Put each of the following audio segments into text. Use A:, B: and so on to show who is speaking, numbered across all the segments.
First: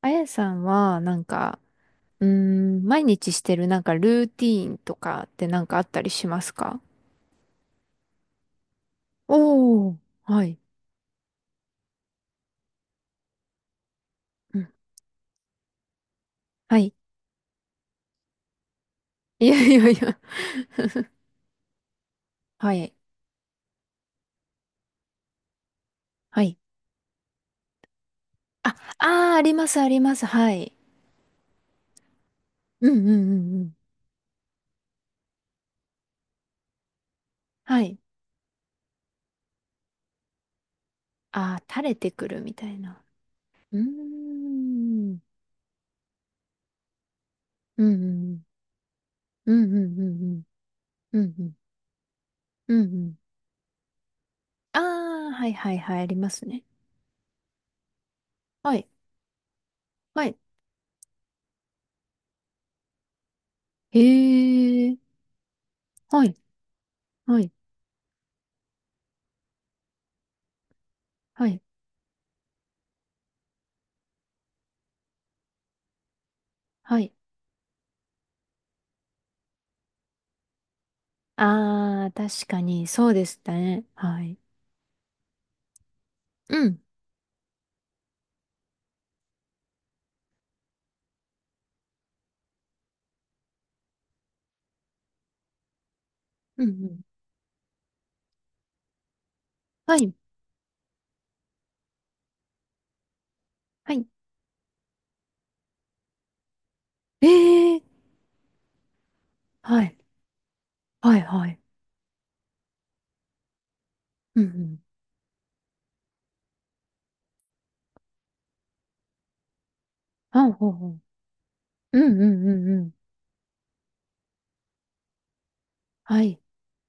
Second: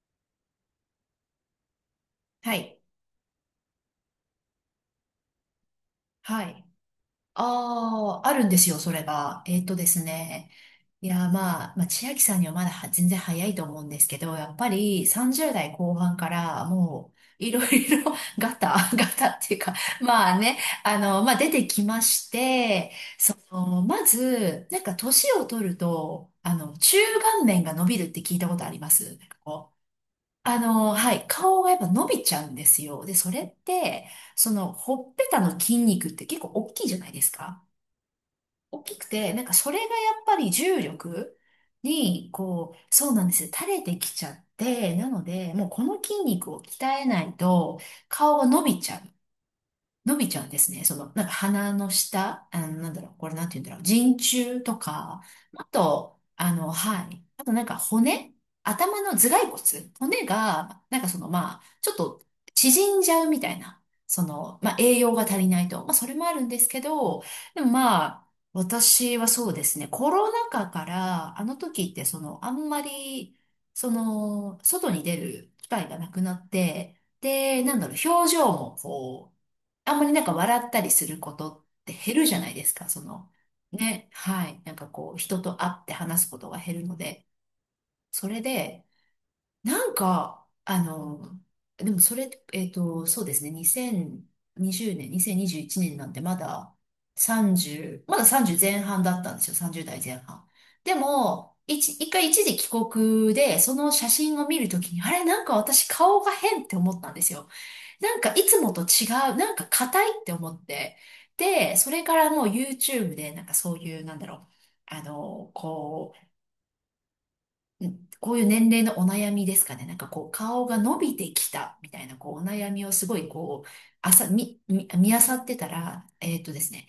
A: あやさんは、なんか、うー
B: はい。
A: 毎日してるなんかルーティーンとかってなんかあったりしま
B: は
A: す
B: い。
A: か？
B: ああ、あるんですよ、それが。えっとで
A: おー、
B: す
A: は
B: ね。
A: い。
B: いや、まあ、千秋さんにはまだは全然早いと思うんですけど、やっ
A: う
B: ぱ
A: ん。
B: り30代後半から
A: はい。
B: もう、いろいろ ガタ、ガタ っ
A: い
B: ていう
A: やい
B: か、
A: やいや。
B: まあね、まあ出てきまし
A: は
B: て、
A: い。
B: まず、なんか年を取ると、
A: はい。
B: 中顔面が伸びるって聞いたことあ
A: あ、
B: ります。なん
A: あー、
B: か
A: ありま
B: こう、
A: す、あります。はい。
B: はい、顔がやっぱ伸びちゃうんです
A: うんう
B: よ。
A: ん
B: で、そ
A: う
B: れっ
A: んうん。
B: て、ほっぺたの筋肉って結構大きいじゃないですか。
A: はい。
B: 大きくて、なんかそれがやっぱり重力
A: あー、垂れてく
B: に、
A: るみた
B: こ
A: い
B: う、
A: な。
B: そうなんですよ。
A: う
B: 垂
A: ー
B: れてきちゃって、な
A: ん。
B: ので、もうこの筋肉を鍛えないと、
A: うんうんう
B: 顔
A: ん。
B: が伸びちゃう。
A: うんうんう
B: の
A: ん
B: び
A: う
B: ち
A: ん。
B: ゃうんですね。
A: う
B: なんか
A: んうん。
B: 鼻の下、
A: うんう
B: なんだろう、
A: ん。
B: これなんて言うんだろう、人中
A: あ
B: とか、
A: ー、はい
B: あ
A: はいはい、あり
B: と、
A: ますね。
B: はい。あとなんか骨、
A: はい。
B: 頭の頭蓋骨、
A: は
B: 骨
A: い。
B: が、なんかその、まあ、ちょっと縮んじゃうみたいな、まあ、
A: へ
B: 栄養
A: ー。
B: が足りないと。まあ、それ
A: は
B: もあ
A: い。
B: るんですけど、
A: はい。
B: でもまあ、私はそうですね、コロナ禍から、あ
A: は
B: の
A: い。
B: 時ってその、あんまり、外に出る機会がなくなって、
A: はい。
B: で、なんだろう、表情もこう、あんまりなんか笑ったりすることって
A: ああ、
B: 減るじゃ
A: 確
B: ない
A: か
B: です
A: に、
B: か、そ
A: そうで
B: の、
A: したね。
B: ね、
A: はい。
B: はい、なんかこう、人と会って話すことが
A: うん、
B: 減るので、それで、なんか、でもそれ、そうですね、2020年、2021年なんてま
A: うん、
B: だ
A: うん。
B: 30、まだ30前半だったんですよ、
A: は
B: 30
A: い。
B: 代前半。でも、一回一時帰国で、その
A: はい。
B: 写真を見るときに、あれ、なんか私顔が変って思ったんで
A: え
B: すよ。
A: え、
B: なんかいつもと違う、なんか
A: はい。
B: 硬いって思って。
A: はい、はい。
B: で、それからもう YouTube でなんかそういう、なんだろ
A: うん、う
B: う、
A: ん。
B: あの、こう、んこういう年齢のお悩みですかね。なんかこう
A: あ、
B: 顔
A: ほう
B: が
A: ほ
B: 伸
A: う。
B: びてきたみ
A: う
B: たいな
A: ん、う
B: こうお
A: ん、うん、
B: 悩
A: う
B: みを
A: ん。
B: すごいこう、あさ、み、み、見漁ってたら、
A: は
B: え
A: い。
B: っとですね、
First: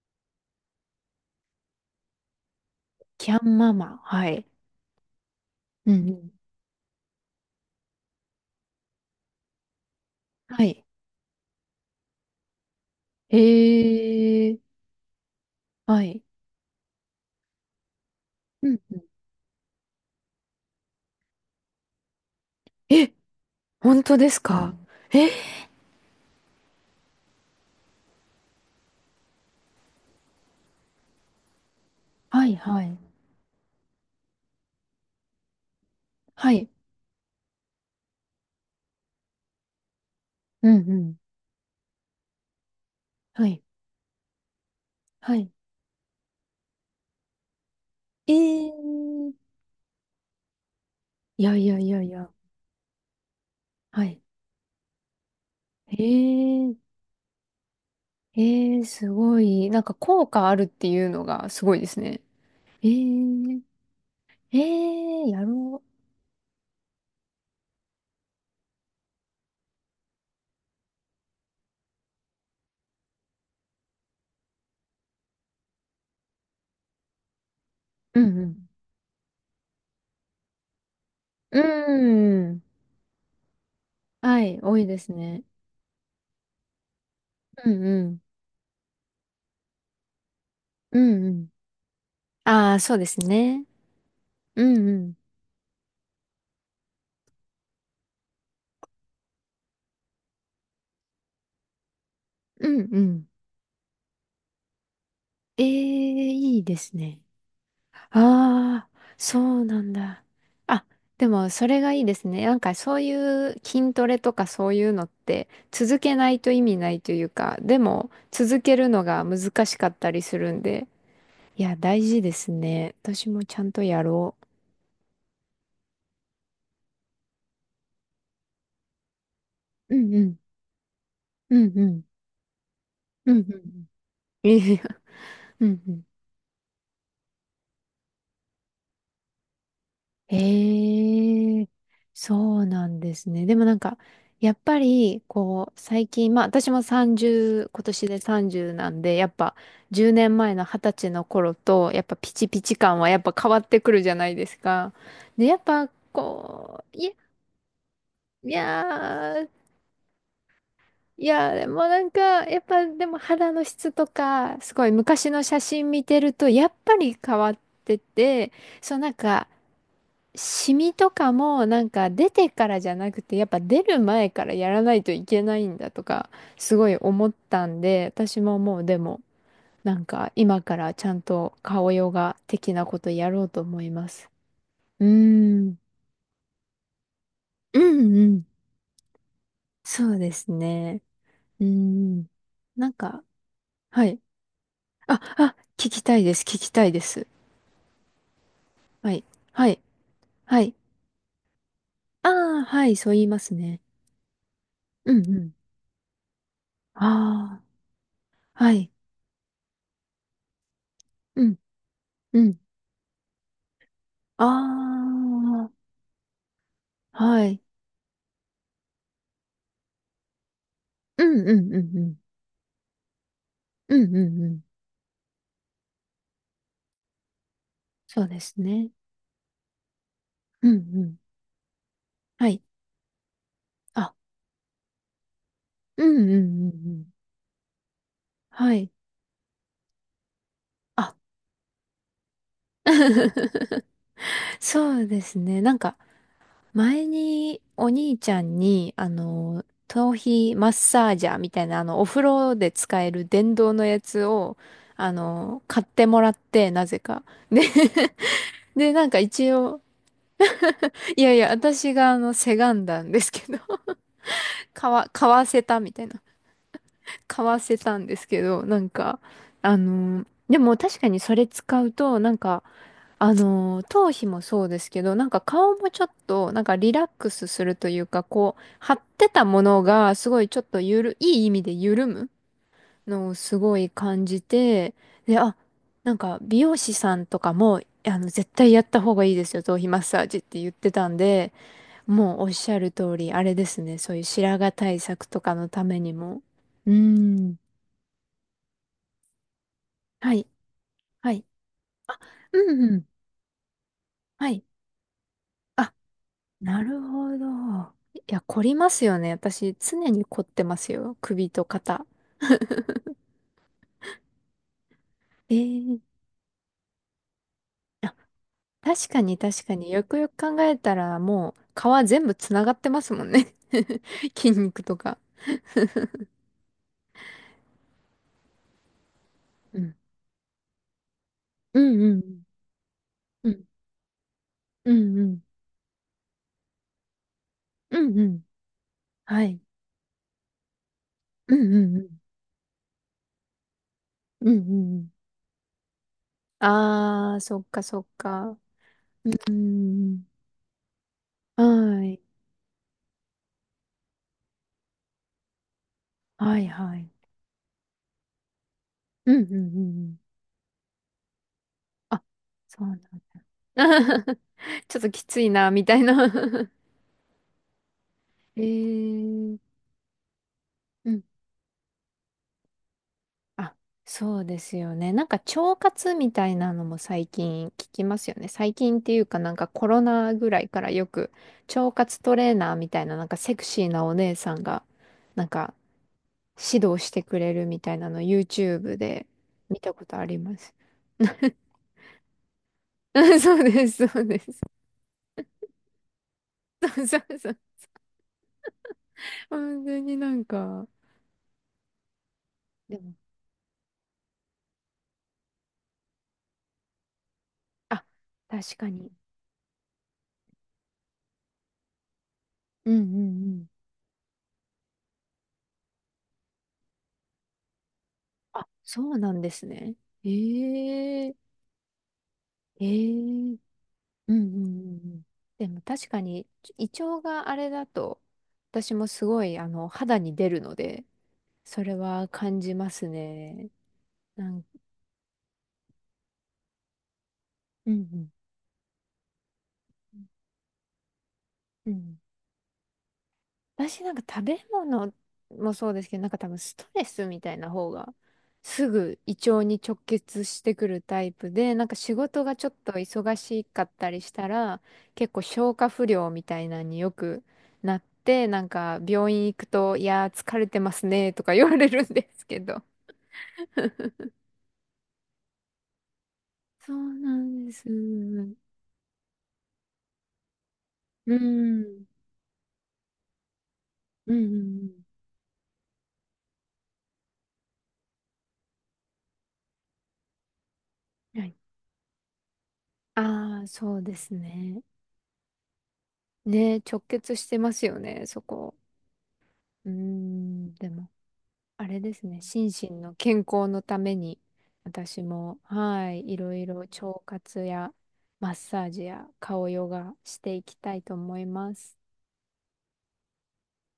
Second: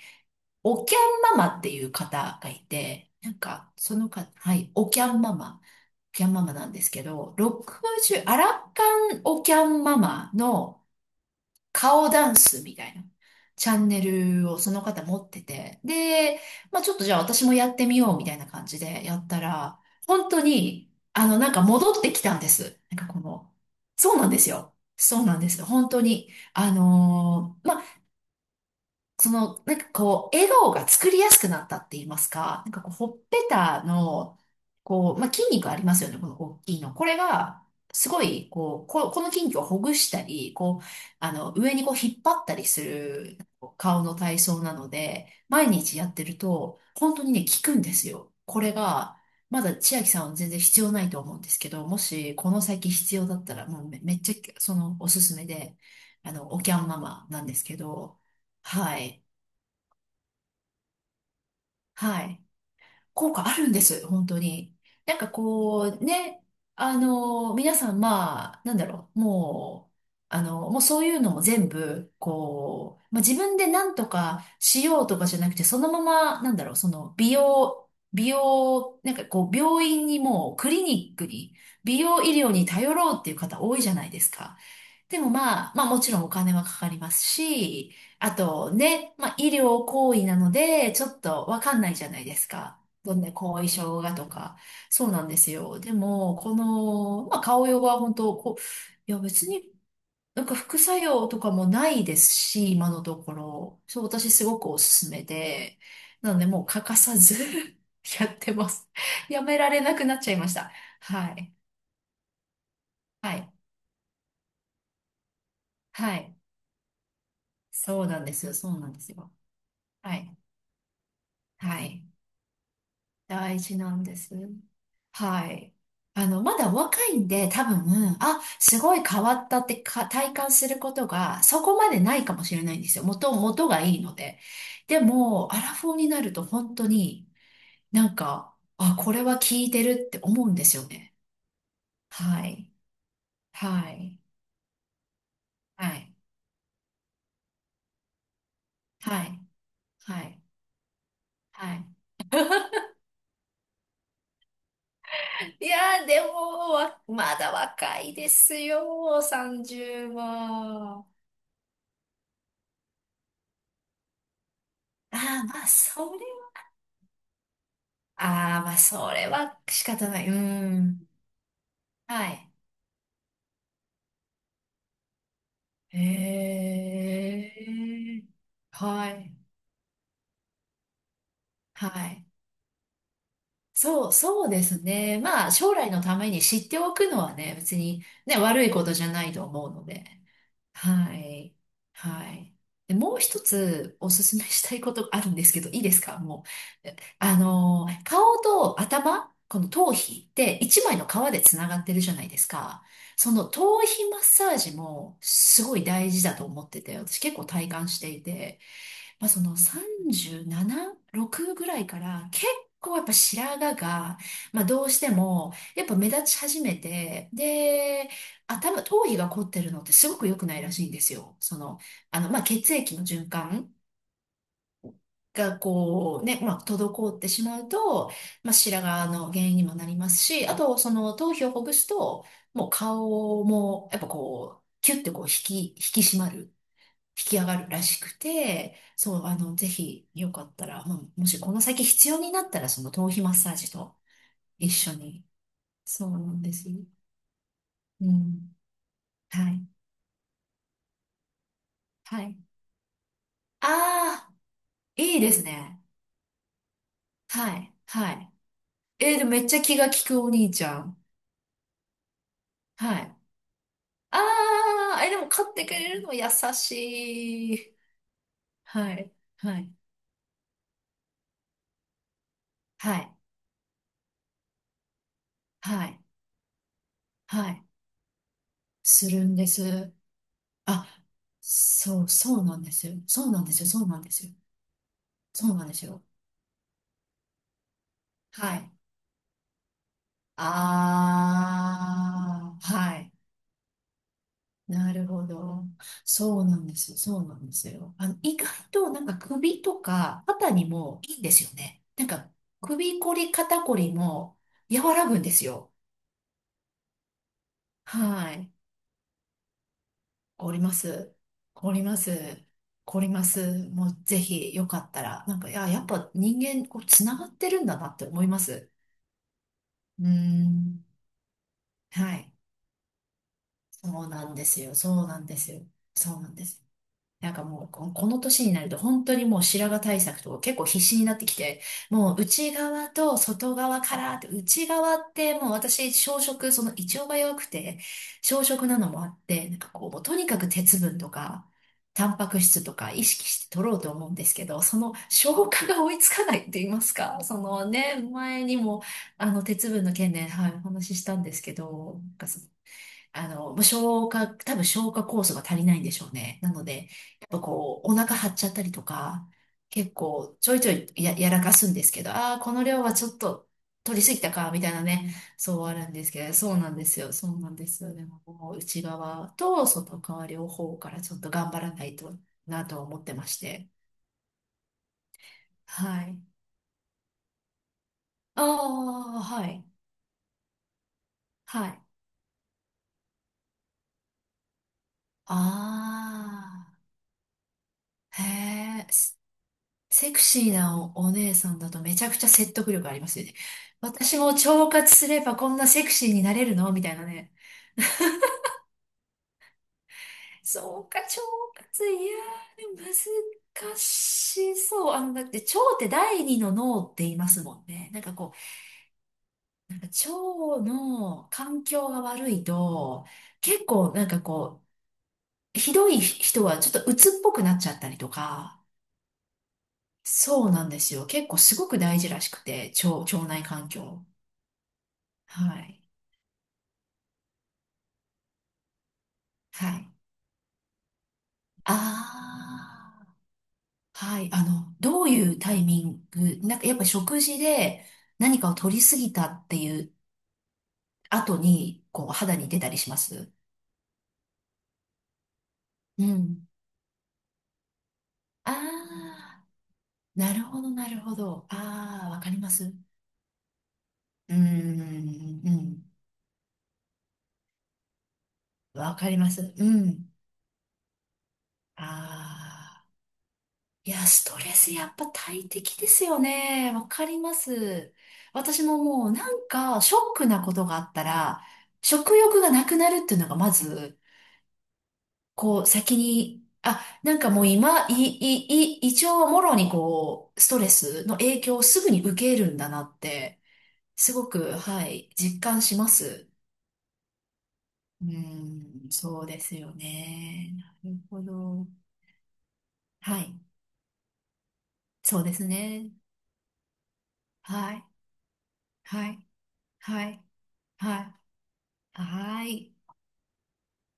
B: おきゃんママっていう方がいて、な
A: キ
B: ん
A: ャン
B: か
A: マ
B: そ
A: マ。
B: の
A: は
B: 方、
A: い。
B: はい、おきゃんママ、
A: うん、
B: お
A: う
B: きゃ
A: ん。
B: んママなんですけど、60、アラ還おきゃんママ
A: は
B: の
A: い。
B: 顔ダンスみたいな
A: え
B: チャンネルをそ
A: え、
B: の方持ってて、
A: はい。
B: で、まあちょっとじゃあ私もやってみようみたいな感
A: うん、
B: じ
A: うん。
B: でやったら、本当に、なんか戻ってきたんです。なん
A: え、
B: かこの、
A: 本
B: そ
A: 当
B: うなん
A: で
B: で
A: す
B: す
A: か？
B: よ。そうなんです。本当に。まあその、なんかこう、笑顔が作りやすくなったって言います
A: はい、
B: か、なんか
A: は
B: こう、
A: い。
B: ほっぺたの、こう、まあ、筋肉ありますよね、この
A: は
B: 大
A: い。
B: きいの。これが、すごい、こう、この筋肉をほぐしたり、
A: うん、
B: こう、
A: うん。
B: 上にこう、引っ張ったりする
A: はい。
B: 顔の体操なので、
A: はい。
B: 毎日やってると、本当にね、効くんですよ。これが、
A: ええ、
B: まだ千秋さんは全然必要ないと思うん
A: い
B: で
A: や
B: す
A: い
B: け
A: や
B: ど、
A: い
B: も
A: やいや。
B: し、この先必要だったら、もうめ、
A: は
B: めっ
A: い。
B: ちゃ、おすすめで、おキ
A: え
B: ャ
A: え。
B: ンママなんですけど、
A: ええ、
B: は
A: す
B: い。
A: ごい。なんか効果あるっていうのがすごいですね。
B: はい。
A: え
B: 効果あ
A: え、
B: るんです、本当に。なん
A: え
B: か
A: ーやろ
B: こう、ね、皆さん、まあ、なんだろう、もう、もうそういうのも全部、こう、まあ、自分で何とかしようとかじゃなくて、そのまま、なんだろう、その、
A: う。う
B: 美
A: んうん。
B: 容、なんかこう、病院にもう、クリニックに、
A: う
B: 美容医
A: ん
B: 療
A: うん。
B: に頼ろうっていう方多いじゃないです
A: は
B: か。
A: い、多いです
B: でも
A: ね。
B: まあ、まあもちろんお金はかかります
A: うん
B: し、
A: うん。
B: あとね、まあ医療行為なので、
A: う
B: ちょっ
A: んう
B: と
A: ん。
B: わかんないじゃないです
A: ああ、
B: か。
A: そうで
B: ど
A: す
B: んな後
A: ね。
B: 遺症がとか。
A: うんう
B: そう
A: ん。
B: なんですよ。でも、この、まあ顔用は本当、こう、いや別になんか副作用とかもないです
A: う
B: し、
A: ん
B: 今の
A: う
B: と
A: ん。
B: ころ。そう、私すごくおすすめ
A: ええ、
B: で。なので
A: い
B: も
A: い
B: う
A: で
B: 欠
A: す
B: かさ
A: ね。
B: ず やってま
A: あ
B: す。
A: あ、そ
B: やめ
A: う
B: られ
A: なん
B: なくなっ
A: だ。
B: ちゃいました。
A: あ、で
B: は
A: も
B: い。
A: それがいいですね。なんかそうい
B: はい。
A: う筋トレとかそういうのって続け
B: は
A: な
B: い。
A: いと意味ないというか、で
B: そう
A: も
B: なんですよ。
A: 続
B: そ
A: け
B: うな
A: る
B: んで
A: の
B: す
A: が
B: よ。
A: 難しかった
B: は
A: りす
B: い。
A: るんで。いや、
B: は
A: 大
B: い。
A: 事ですね。私もち
B: 大
A: ゃん
B: 事
A: と
B: な
A: や
B: んで
A: ろ
B: す。はい。まだ若いんで、多分、あ、すごい変わったって
A: う。う
B: か
A: んう
B: 体
A: ん。
B: 感することが、
A: う
B: そ
A: ん
B: こ
A: う
B: まで
A: ん。
B: ないかもしれないんですよ。
A: うんうんう
B: 元が
A: ん。
B: いいので。
A: いやい
B: で
A: や。
B: も、アラ
A: うん
B: フ
A: う
B: ォー
A: ん。
B: になると本当になんか、あ、これは効いてるって思うんですよね。
A: ええ、
B: は
A: そう
B: い。
A: なんですね。でもなん
B: は
A: か、
B: い。
A: やっぱり、こう、
B: は
A: 最
B: い。
A: 近、まあ私も30、今年で30なんで、
B: は
A: やっ
B: い。
A: ぱ10
B: は
A: 年
B: い。
A: 前の20歳の頃
B: はい。
A: と、やっぱピチピチ感はやっぱ変わってくるじゃないですか。で、やっ
B: い
A: ぱ、
B: やー、でも、
A: こう、いや、
B: まだ若いで
A: い
B: す
A: や
B: よ、
A: ー、
B: 30は。
A: いや、でもなんか、やっぱでも肌の質とか、すごい
B: あ
A: 昔の
B: あ、
A: 写
B: まあ、
A: 真
B: そ
A: 見て
B: れ
A: ると、やっぱり変わってて、
B: ああ、まあ、
A: そうな
B: そ
A: ん
B: れ
A: か、
B: は仕方ない。う
A: シミ
B: ん。
A: とかもなんか
B: は
A: 出て
B: い。
A: からじゃなくて、やっぱ出る前からやらないといけないんだ
B: へ
A: とか、すごい思ったんで、
B: え。
A: 私ももうで
B: は
A: も、
B: い。
A: なんか今からちゃんと
B: は
A: 顔ヨ
B: い。
A: ガ的なことやろうと思いま
B: そう、
A: す。
B: そうです
A: う
B: ね。まあ、
A: ー
B: 将
A: ん。
B: 来のために知っておくのはね、別
A: う
B: に
A: んう
B: ね、
A: ん。
B: 悪いことじゃないと思うので。
A: そうですね。
B: はい。
A: うーん。
B: はい。
A: なん
B: で、もう
A: か、
B: 一つ
A: は
B: お
A: い。
B: すすめしたいことが
A: あ、
B: あるんです
A: あ、
B: けど、いい
A: 聞
B: です
A: きた
B: か
A: いです。
B: も
A: 聞きた
B: う。
A: い
B: え
A: です。
B: あのー、顔と
A: はい。
B: 頭、こ
A: は
B: の
A: い。
B: 頭皮って
A: はい。
B: 一枚の皮でつながってるじゃな
A: あ
B: いです
A: あ、は
B: か。
A: い。そう言い
B: そ
A: ま
B: の
A: すね。
B: 頭皮マッサージ
A: うん
B: も
A: うん。
B: すごい大事だと思ってて、私結構
A: ああ、
B: 体感していて。
A: はい。
B: まあ、その37、
A: う
B: 6
A: ん、
B: ぐらいから
A: う
B: 結
A: ん。
B: 構やっぱ白髪が、
A: あ
B: まあ、どうしてもやっぱ目立ち始め
A: あ、
B: て、
A: はい。
B: で、頭皮が凝ってるのってすごく良くないらしいんです
A: う
B: よ。
A: んう
B: そ
A: んう
B: の、
A: んう
B: まあ、血液の循環
A: ん。うんうんうん。
B: がこうね、まあ、滞ってしまうと、
A: そうで
B: まあ、
A: す
B: 白
A: ね。
B: 髪の原因にもなりますし、あ
A: うんう
B: と、その
A: ん。
B: 頭皮をほぐすと、
A: はい。
B: もう顔も、やっ
A: あ、
B: ぱこう、キュッてこう引き
A: うん
B: 締
A: う
B: ま
A: んう
B: る。
A: んうん。
B: 引き上がるらしく
A: は
B: て、
A: い。
B: そう、ぜひ、よかったら、も
A: あ。
B: うもしこの先必要になったら、その頭皮マッサージ と一
A: そ
B: 緒
A: うで
B: に。
A: すね。なんか、
B: そうなんですよ。
A: 前にお
B: う
A: 兄ちゃ
B: ん。
A: んに、
B: はい。
A: 頭皮マッサージャーみたいな、お
B: は
A: 風
B: い。
A: 呂で使える電
B: あ
A: 動のやつ
B: あ、
A: を、
B: いいですね。
A: 買ってもらって、なぜか。
B: は
A: で、
B: い。はい。
A: で、なん
B: え
A: か
B: ー、でもめっ
A: 一
B: ちゃ気
A: 応、
B: が利くお兄ちゃん。
A: いやいや、私がせがん
B: は
A: だん
B: い。
A: ですけど、
B: あ あ、え、で
A: 買
B: も
A: わ
B: 買っ
A: せ
B: てく
A: た
B: れ
A: み
B: る
A: たい
B: の
A: な、
B: 優
A: 買
B: し
A: わ
B: い。
A: せたんですけど、なん
B: はい。
A: か、
B: はい。
A: でも確かにそれ使うと、なんか、
B: はい。
A: 頭皮もそうですけど、なんか顔
B: は
A: も
B: い。
A: ちょっと、なんかリラックス
B: は
A: す
B: い。
A: るというか、こう、張っ
B: する
A: て
B: ん
A: た
B: で
A: もの
B: す。
A: が、すごいちょっと
B: あ、
A: いい意味で
B: そ
A: 緩
B: う、
A: む
B: そうなんですよ。そ
A: の
B: う
A: を
B: なんで
A: す
B: すよ。
A: ご
B: そう
A: い
B: なんで
A: 感
B: すよ。
A: じて、で、
B: そ
A: あ、
B: うなんですよ。
A: なんか美容師さんとかも、絶
B: は
A: 対
B: い。
A: やった方がいいですよ、頭皮マッサージって言ってたんで、もうおっ
B: ああ、
A: しゃる
B: はい。
A: 通り、あれですね、そういう白髪
B: な
A: 対
B: る
A: 策
B: ほ
A: とか
B: ど。
A: のために
B: そ
A: も。
B: うなんで
A: う
B: すよ。そうな
A: ー
B: んで
A: ん。
B: すよ。意外となんか首とか
A: はい、
B: 肩にもいいんで
A: は
B: す
A: い。
B: よね。なん
A: あ、
B: か
A: うんう
B: 首
A: ん。
B: こり肩こりも
A: はい。
B: 和らぐんですよ。
A: あ、なるほど。い
B: は
A: や、
B: い。
A: 凝りますよね。私、常に凝っ
B: おり
A: て
B: ま
A: ます
B: す。
A: よ。首と
B: おりま
A: 肩。
B: す。おります。もうぜひよかったら。なんか、いや、やっ
A: え
B: ぱ人間こうつながってるんだなって
A: え、あ、
B: 思います。
A: 確かに確かに。
B: う
A: よ
B: ー
A: くよく考え
B: ん。
A: たら、もう、皮
B: は
A: 全
B: い。
A: 部つながってますもんね。
B: そ うなんで
A: 筋
B: すよ。
A: 肉と
B: そうな
A: か。
B: んですよ。そうなんです。なんかもう、ここの年になると本当にもう白
A: う
B: 髪
A: ん。
B: 対策とか結構必死になってきて、
A: うんう
B: もう
A: ん
B: 内側と
A: う
B: 外
A: ん。
B: 側からって、内
A: う
B: 側っ
A: んうんう
B: て
A: ん。
B: もう私、小食、その胃腸が弱くて、
A: うんう
B: 小
A: ん。
B: 食なのもあっ
A: は
B: て、なん
A: い。
B: かこう、もうとにかく鉄分とか、
A: うんうんう
B: タン
A: ん。
B: パク質とか意識して取ろうと思うんですけ
A: うん
B: ど、
A: う
B: その
A: んうん。
B: 消化が追いつかないって言いますか、
A: あ
B: そ
A: ー、そっ
B: の
A: か
B: ね、
A: そっ
B: 前
A: か。
B: にも、
A: う
B: 鉄分の件
A: ん、
B: で、はい、お話ししたんですけど、な
A: は
B: ん
A: い。
B: かそあの、もう多分消化酵素が足りないんでしょうね。な
A: は
B: の
A: い
B: で、
A: はい。
B: やっぱこう、お腹張っちゃったりとか、
A: うんうんうん
B: 結
A: うん。
B: 構ちょいちょいやらかすんですけど、
A: あ、
B: ああ、この量
A: そう
B: は
A: なん
B: ち
A: だ。
B: ょっと取りすぎた か、みたいな
A: ちょっと
B: ね、
A: きつい
B: そう
A: な、
B: あ
A: み
B: るん
A: たい
B: ですけ
A: な。
B: ど、そうな んですよ、そうなんですよ。でも、もう
A: え
B: 内側
A: ー、
B: と外側両方から
A: う
B: ちょっ
A: ん。
B: と頑張らないとなと思ってまして。
A: あ、そうですよね。なんか腸
B: は
A: 活
B: い。
A: みたいなのも最近聞きますよ
B: あ
A: ね。最近ってい
B: あ、
A: うか
B: は
A: なん
B: い。
A: かコロナぐらいからよく
B: はい。
A: 腸活トレーナーみたいななんかセクシーなお姉さんがなんか
B: あ
A: 指導してくれるみたいなの
B: あ、へ
A: YouTube
B: え。
A: で見たこ
B: セ
A: と
B: ク
A: あり
B: シー
A: ます。
B: なお、お姉さんだとめちゃくちゃ説得力ありますよね。
A: そうです、
B: 私
A: そう
B: も
A: です。
B: 腸活すればこんなセクシーになれるのみ
A: そ
B: たいな
A: うそ
B: ね。
A: うそう。本当になん
B: そ
A: か、
B: うか、腸活、いやー、でも
A: でも、
B: 難しそう。だって腸って第二の脳って言いますもんね。なん
A: あ、
B: かこ
A: 確かに。
B: う、なんか腸の環境が悪い
A: うん
B: と、
A: うんう
B: 結
A: ん。
B: 構なんかこう、ひどい人はちょっと鬱っぽくなっちゃったりとか、
A: あ、そうなんですね。
B: そうなんですよ。
A: え
B: 結
A: え。
B: 構すごく大事らしくて、
A: え
B: 腸内
A: え。
B: 環境。
A: うんうんうんうん。
B: は
A: でも
B: い。
A: 確かに、胃腸があれだと、私もすごい、
B: はい。
A: 肌に出るので、それは感じま
B: あ
A: すね。
B: あ、はい。
A: なん、
B: どういうタイミング、なんかやっぱ食事で
A: うんうん。
B: 何かを取りすぎたっていう後に、
A: う
B: こう、
A: ん、
B: 肌に出たりします
A: 私なんか食べ物もそうで
B: う
A: すけど、なんか多
B: ん。
A: 分ストレスみたいな方が
B: あ
A: すぐ胃
B: あ、
A: 腸に直
B: なる
A: 結
B: ほ
A: し
B: ど、
A: てく
B: なる
A: る
B: ほ
A: タイ
B: ど。
A: プで、なんか
B: ああ、
A: 仕
B: わかり
A: 事
B: ま
A: が
B: す。
A: ちょっ
B: う
A: と忙しかったりし
B: ーん、
A: たら、結構
B: う
A: 消
B: ん。
A: 化不良みたいなのによくなって、なん
B: わ
A: か
B: かりま
A: 病院
B: す。
A: 行
B: う
A: くと、い
B: ん。
A: やー疲れてますねとか言われるんですけど。
B: ああ、いや、ストレスやっぱ大敵ですよね。わ
A: そ
B: か
A: う
B: り
A: な
B: ま
A: んです。う
B: す。
A: ん。
B: 私ももうなんか、ショックなことがあった
A: う
B: ら、
A: ん。
B: 食欲がなくなるっていうのがまず、
A: うんうん
B: こう、先に、あ、なんかもう今、い、い、い、胃腸はもろにこう、ストレスの
A: うん。
B: 影
A: はい。
B: 響をすぐに受けるんだなって、
A: ああ、そう
B: す
A: で
B: ご
A: す
B: く、
A: ね。
B: はい、実感します。
A: ね、直結してますよ
B: う
A: ね、そこ。
B: ーん、そうですよ
A: うー
B: ね。
A: ん、で
B: なる
A: も
B: ほど。
A: あれですね、心身の
B: はい、
A: 健康のために、
B: そ
A: 私
B: うです
A: も、
B: ね。
A: はい、いろいろ腸活
B: はい、
A: やマッサージ
B: はい、
A: や顔ヨ
B: は
A: ガ
B: い、
A: していきた
B: は
A: いと
B: い、
A: 思います。
B: はい。